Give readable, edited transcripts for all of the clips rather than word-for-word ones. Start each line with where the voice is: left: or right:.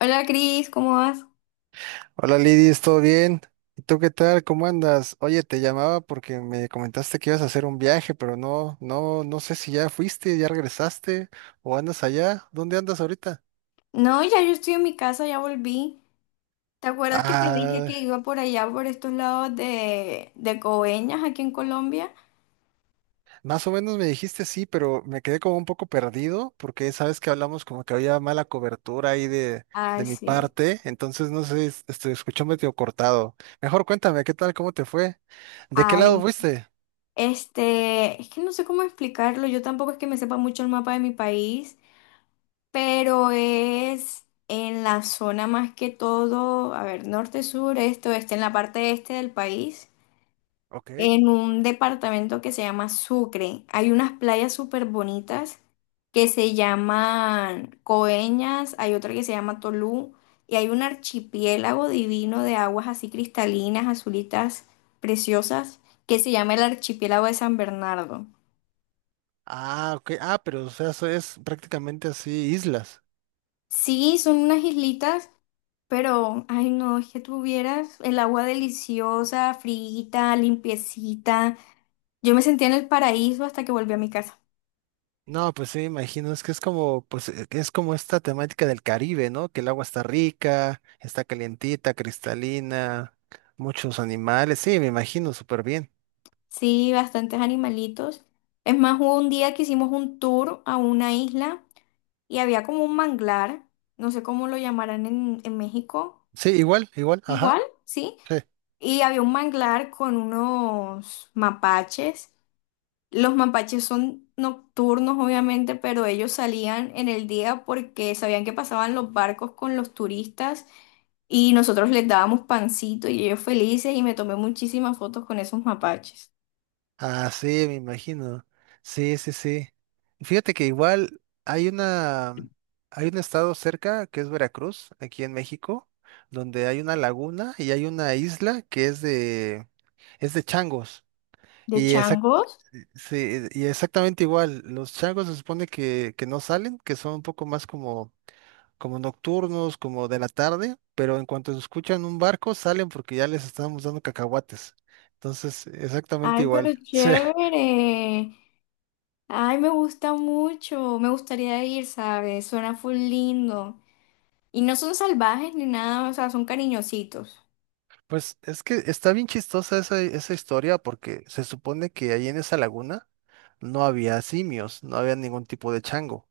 left: Hola Cris, ¿cómo vas?
right: Hola Lidis, ¿todo bien? ¿Y tú qué tal? ¿Cómo andas? Oye, te llamaba porque me comentaste que ibas a hacer un viaje, pero no sé si ya fuiste, ya regresaste o andas allá. ¿Dónde andas ahorita?
left: No, yo estoy en mi casa, ya volví. ¿Te acuerdas que te dije
right: Ah,
left: que iba por allá, por estos lados de Coveñas, aquí en Colombia?
right: más o menos me dijiste sí, pero me quedé como un poco perdido porque sabes que hablamos como que había mala cobertura ahí
left: Ay,
right: de mi
left: sí.
right: parte, entonces no sé, este, escuchó medio cortado. Mejor cuéntame, ¿qué tal? ¿Cómo te fue? ¿De qué lado
left: Ay,
right: fuiste?
left: es que no sé cómo explicarlo, yo tampoco es que me sepa mucho el mapa de mi país, pero es en la zona más que todo, a ver, norte, sur, este, oeste, en la parte este del país.
right: Ok.
left: En un departamento que se llama Sucre. Hay unas playas súper bonitas que se llaman Coeñas, hay otra que se llama Tolú y hay un archipiélago divino de aguas así cristalinas, azulitas, preciosas, que se llama el archipiélago de San Bernardo.
right: Ah, ok. Ah, pero o sea, eso es prácticamente así, islas.
left: Sí, son unas islitas, pero, ay no, es que tuvieras el agua deliciosa, frita, limpiecita. Yo me sentía en el paraíso hasta que volví a mi casa.
right: No, pues sí, me imagino, es que es como, pues, es como esta temática del Caribe, ¿no? Que el agua está rica, está calientita, cristalina, muchos animales. Sí, me imagino, súper bien.
left: Sí, bastantes animalitos. Es más, hubo un día que hicimos un tour a una isla y había como un manglar, no sé cómo lo llamarán en México.
right: Sí, igual, igual, ajá.
left: Igual, sí.
right: Sí.
left: Y había un manglar con unos mapaches. Los mapaches son nocturnos, obviamente, pero ellos salían en el día porque sabían que pasaban los barcos con los turistas y nosotros les dábamos pancito y ellos felices y me tomé muchísimas fotos con esos mapaches.
right: Ah, sí, me imagino. Sí, sí, sí. Fíjate que igual hay un estado cerca que es Veracruz, aquí en México, donde hay una laguna y hay una isla que es es de changos.
left: ¿De
right: Y exact-
left: changos?
right: sí, y exactamente igual, los changos se supone que no salen, que son un poco más como, como nocturnos, como de la tarde, pero en cuanto escuchan un barco salen porque ya les estamos dando cacahuates. Entonces, exactamente
left: Ay, pero
right: igual. Sí.
left: chévere. Ay, me gusta mucho. Me gustaría ir, ¿sabes? Suena full lindo. Y no son salvajes ni nada, o sea, son cariñositos.
right: Pues es que está bien chistosa esa historia porque se supone que ahí en esa laguna no había simios, no había ningún tipo de chango,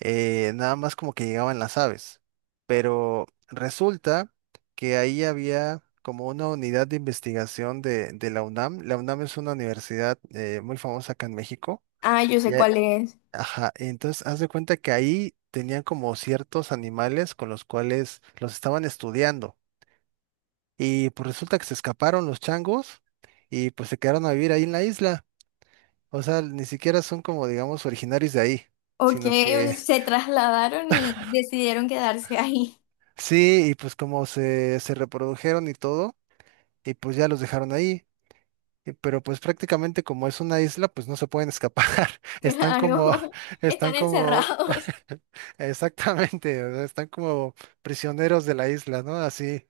right: nada más como que llegaban las aves. Pero resulta que ahí había como una unidad de investigación de la UNAM. La UNAM es una universidad muy famosa acá en México.
left: Ah, yo
right: Y,
left: sé
right: a-
left: cuál es.
right: ajá, entonces haz de cuenta que ahí tenían como ciertos animales con los cuales los estaban estudiando. Y pues resulta que se escaparon los changos y pues se quedaron a vivir ahí en la isla. O sea, ni siquiera son como, digamos, originarios de ahí,
left: Ok,
right: sino que
left: se trasladaron y decidieron quedarse ahí.
right: sí, y pues como se reprodujeron y todo, y pues ya los dejaron ahí. Y. Pero pues prácticamente como es una isla, pues no se pueden escapar. Están como,
left: Claro,
right: están
left: están
right: como,
left: encerrados.
right: exactamente, o sea, están como prisioneros de la isla, ¿no? Así.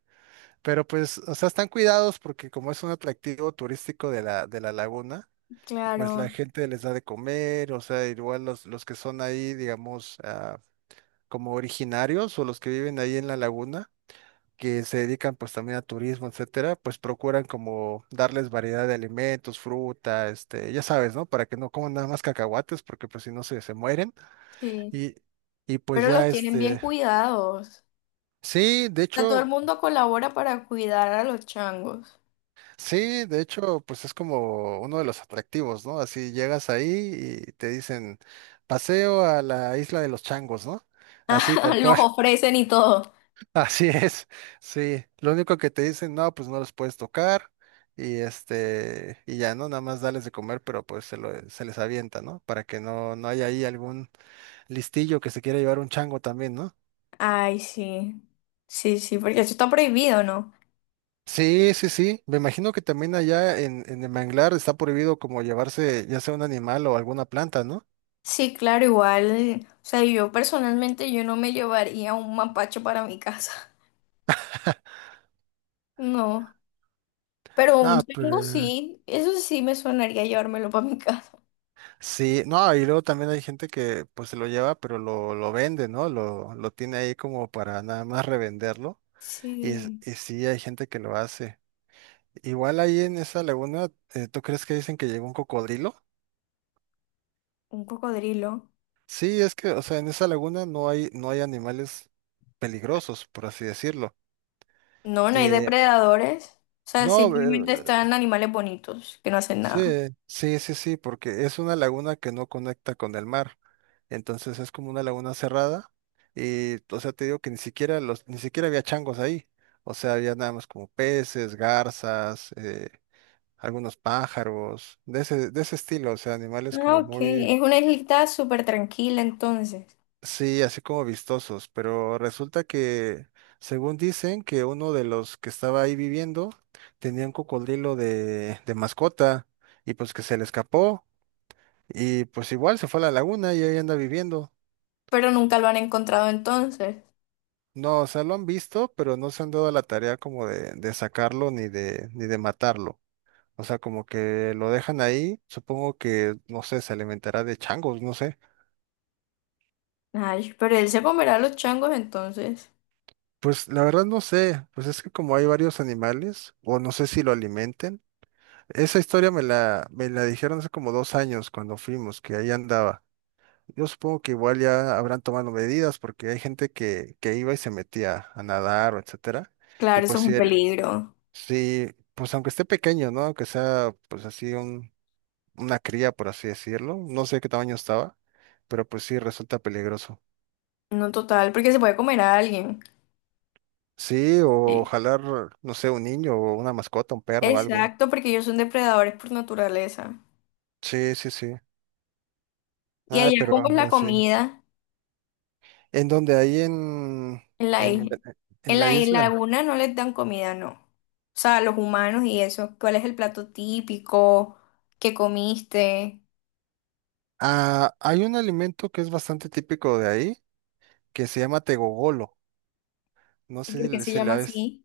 right: Pero pues, o sea, están cuidados porque como es un atractivo turístico de de la laguna. Pues
left: Claro,
right: la gente les da de comer, o sea, igual los que son ahí, digamos, ah, como originarios o los que viven ahí en la laguna, que se dedican pues también a turismo, etcétera, pues procuran como darles variedad de alimentos, fruta, este, ya sabes, ¿no? Para que no coman nada más cacahuates, porque pues si no se mueren.
left: sí.
right: Y, y pues
left: Pero
right: ya,
left: los tienen bien
right: este,
left: cuidados.
right: sí, de
left: O sea, todo el
right: hecho.
left: mundo colabora para cuidar a los changos.
right: Sí, de hecho, pues es como uno de los atractivos, ¿no? Así llegas ahí y te dicen, paseo a la isla de los changos, ¿no? Así, tal
left: Los
right: cual.
left: ofrecen y todo.
right: Así es. Sí. Lo único que te dicen, no, pues no los puedes tocar y este, y ya, ¿no? Nada más dales de comer, pero pues se les avienta, ¿no? Para que no, no haya ahí algún listillo que se quiera llevar un chango también, ¿no?
left: Ay, sí. Sí, sí, porque eso está prohibido, ¿no?
right: Sí, sí, sí. Me imagino que también allá en el manglar está prohibido como llevarse ya sea un animal o alguna planta, ¿no?
left: Sí, claro, igual. O sea, yo personalmente yo no me llevaría un mapacho para mi casa. No. Pero un
right: Ah,
left: chango
right: pero
left: sí, eso sí me sonaría llevármelo para mi casa.
right: sí, no, y luego también hay gente que pues se lo lleva, pero lo vende, ¿no? Lo tiene ahí como para nada más revenderlo. Y, s-
left: Sí,
right: y sí, hay gente que lo hace. Igual ahí en esa laguna, ¿tú crees que dicen que llegó un cocodrilo?
left: un cocodrilo.
right: Sí, es que, o sea, en esa laguna no hay animales peligrosos, por así decirlo.
left: No, no hay
right: Eh,
left: depredadores. O sea,
right: no,
left: simplemente
right: eh,
left: están animales bonitos que no hacen
right: Sí,
left: nada.
right: sí, sí, sí, porque es una laguna que no conecta con el mar. Entonces es como una laguna cerrada y, o sea, te digo que ni siquiera ni siquiera había changos ahí. O sea, había nada más como peces, garzas, algunos pájaros, de ese estilo, o sea, animales
left: Ah,
right: como
left: ok.
right: muy,
left: Es una islita súper tranquila entonces.
right: sí, así como vistosos. Pero resulta que, según dicen, que uno de los que estaba ahí viviendo tenía un cocodrilo de mascota y pues que se le escapó. Y pues igual se fue a la laguna y ahí anda viviendo.
left: Pero nunca lo han encontrado entonces.
right: No, o sea, lo han visto, pero no se han dado a la tarea como de sacarlo ni ni de matarlo. O sea, como que lo dejan ahí, supongo que, no sé, se alimentará de changos, no sé.
left: Ay, pero él se comerá a los changos entonces.
right: Pues la verdad no sé, pues es que como hay varios animales, o no sé si lo alimenten. Esa historia me la dijeron hace como dos años cuando fuimos, que ahí andaba. Yo supongo que igual ya habrán tomado medidas porque hay gente que iba y se metía a nadar o etcétera. Y
left: Claro, eso
right: pues
left: es
right: sí,
left: un peligro.
right: sí, pues aunque esté pequeño, ¿no? Aunque sea pues así un, una cría, por así decirlo. No sé qué tamaño estaba, pero pues sí resulta peligroso.
left: No total, porque se puede comer a alguien.
right: Sí, o
left: Sí.
right: jalar, no sé, un niño o una mascota, un perro o algo.
left: Exacto, porque ellos son depredadores por naturaleza.
right: Sí, sí, sí.
left: Y
right: Ah,
left: allá,
right: pero
left: ¿cómo es la
right: anda, sí.
left: comida
right: ¿En donde ahí en,
left: en la
right: en,
left: isla?
right: en
left: En
right: la
left: la isla
right: isla?
left: alguna no les dan comida, no. O sea, los humanos y eso. ¿Cuál es el plato típico? ¿Qué comiste?
right: Ah, hay un alimento que es bastante típico de ahí, que se llama tegogolo. No
left: ¿Y
right: sé
left: por
right: si
left: qué
right: le,
left: se
right: si
left: llama
right: la ves.
left: así?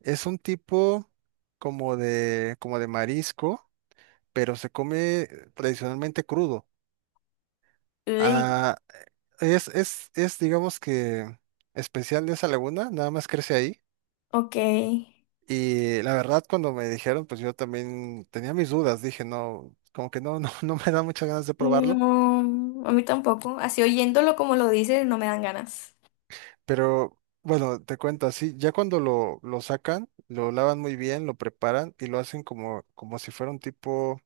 right: Es un tipo como como de marisco pero se come tradicionalmente crudo.
left: Uy,
right: Ah, es, digamos que especial de esa laguna, nada más crece ahí.
left: ok.
right: Y la verdad, cuando me dijeron, pues yo también tenía mis dudas, dije, no, como que no, no me da muchas ganas de probarlo.
left: No, a mí tampoco. Así oyéndolo como lo dices, no me dan ganas.
right: Pero bueno, te cuento así, ya cuando lo sacan, lo lavan muy bien, lo preparan y lo hacen como, como si fuera un tipo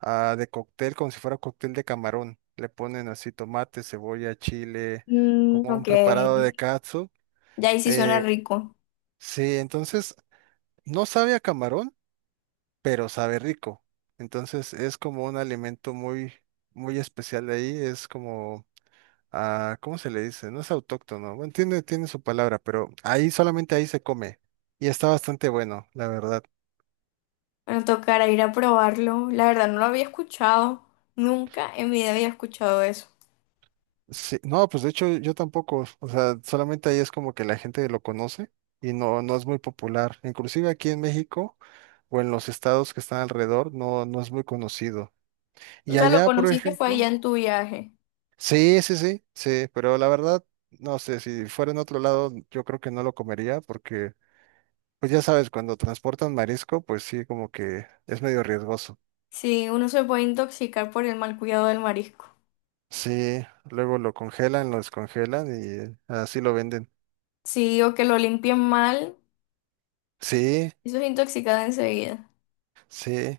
right: ah, de cóctel, como si fuera cóctel de camarón. Le ponen así tomate, cebolla, chile,
left: Mm,
right: como un
left: ok.
right: preparado de katsu.
left: Ya ahí sí suena
right: Eh,
left: rico.
right: sí, entonces no sabe a camarón, pero sabe rico. Entonces es como un alimento muy, muy especial de ahí. Es como, ah, ¿cómo se le dice? No es autóctono. Bueno, tiene su palabra, pero ahí solamente ahí se come. Y está bastante bueno, la verdad.
left: Bueno, tocará ir a probarlo. La verdad no lo había escuchado. Nunca en mi vida había escuchado eso.
right: Sí, no, pues de hecho yo tampoco, o sea, solamente ahí es como que la gente lo conoce y no, no es muy popular. Inclusive aquí en México o en los estados que están alrededor no, no es muy conocido.
left: O
right: Y
left: sea, lo
right: allá, por
left: conociste fue allá
right: ejemplo,
left: en tu viaje.
right: sí, sí, sí, sí, pero la verdad, no sé, si fuera en otro lado, yo creo que no lo comería porque, pues ya sabes, cuando transportan marisco, pues sí, como que es medio riesgoso.
left: Sí, uno se puede intoxicar por el mal cuidado del marisco.
right: Sí, luego lo congelan, lo descongelan y así lo venden.
left: Sí, o que lo limpien mal,
right: Sí,
left: eso es intoxicado enseguida.
right: sí.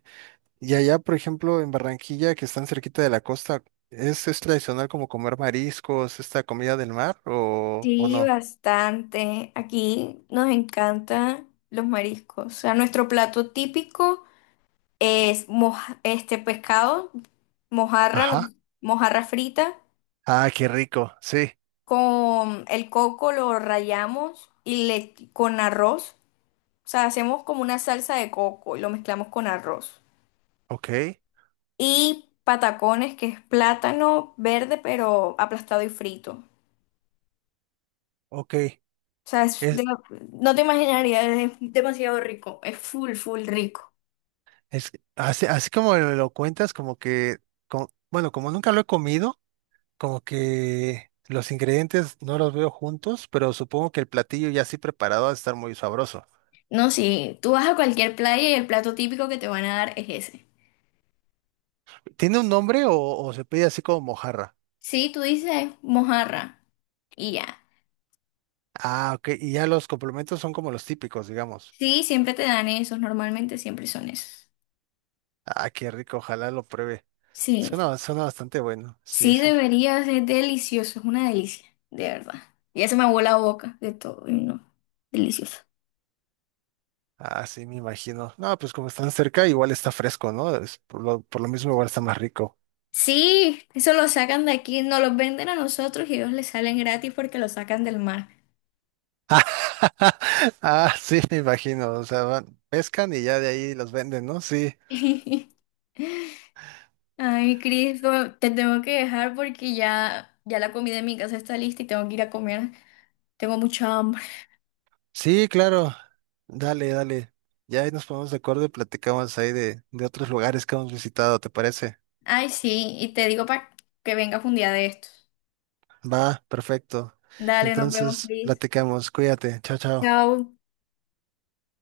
right: Y allá, por ejemplo, en Barranquilla, que están cerquita de la costa, ¿es tradicional como comer mariscos, esta comida del mar o
left: Sí,
right: no?
left: bastante. Aquí nos encantan los mariscos. O sea, nuestro plato típico es pescado, mojarra, no-
right: Ajá.
left: mojarra frita.
right: Ah, qué rico. Sí.
left: Con el coco lo rallamos y le con arroz. O sea, hacemos como una salsa de coco y lo mezclamos con arroz.
right: Ok.
left: Y patacones, que es plátano verde, pero aplastado y frito.
right: Ok.
left: O sea,
right: Es,
left: no te imaginarías, es demasiado rico. Es full, full rico.
right: es así, así como me lo cuentas, como que, bueno, como nunca lo he comido, como que los ingredientes no los veo juntos, pero supongo que el platillo ya así preparado va a estar muy sabroso.
left: No, sí, tú vas a cualquier playa y el plato típico que te van a dar es ese.
right: ¿Tiene un nombre o se pide así como mojarra?
left: Sí, tú dices mojarra y ya.
right: Ah, ok. Y ya los complementos son como los típicos, digamos.
left: Sí, siempre te dan esos, normalmente siempre son esos.
right: Ah, qué rico, ojalá lo pruebe.
left: Sí.
right: Suena, suena bastante bueno, sí,
left: Sí,
right: sí.
left: deberías. Es delicioso, es una delicia, de verdad. Ya se me aguó la boca de todo, y no, delicioso.
right: Ah, sí, me imagino. No, pues como están cerca, igual está fresco, ¿no? Es por por lo mismo igual está más rico.
left: Sí, eso lo sacan de aquí, nos los venden a nosotros y ellos les salen gratis porque lo sacan del mar.
right: Ah, sí, me imagino. O sea, van pescan y ya de ahí los venden, ¿no? Sí,
left: Ay, Cristo, te tengo que dejar porque ya la comida en mi casa está lista y tengo que ir a comer. Tengo mucha hambre.
right: sí, claro. Dale, dale. Ya ahí nos ponemos de acuerdo y platicamos ahí de otros lugares que hemos visitado, ¿te parece?
left: Ay, sí, y te digo para que vengas un día de estos.
right: Va, perfecto.
left: Dale, nos vemos,
right: Entonces,
left: Cris.
right: platicamos. Cuídate. Chao, chao.
left: Chao.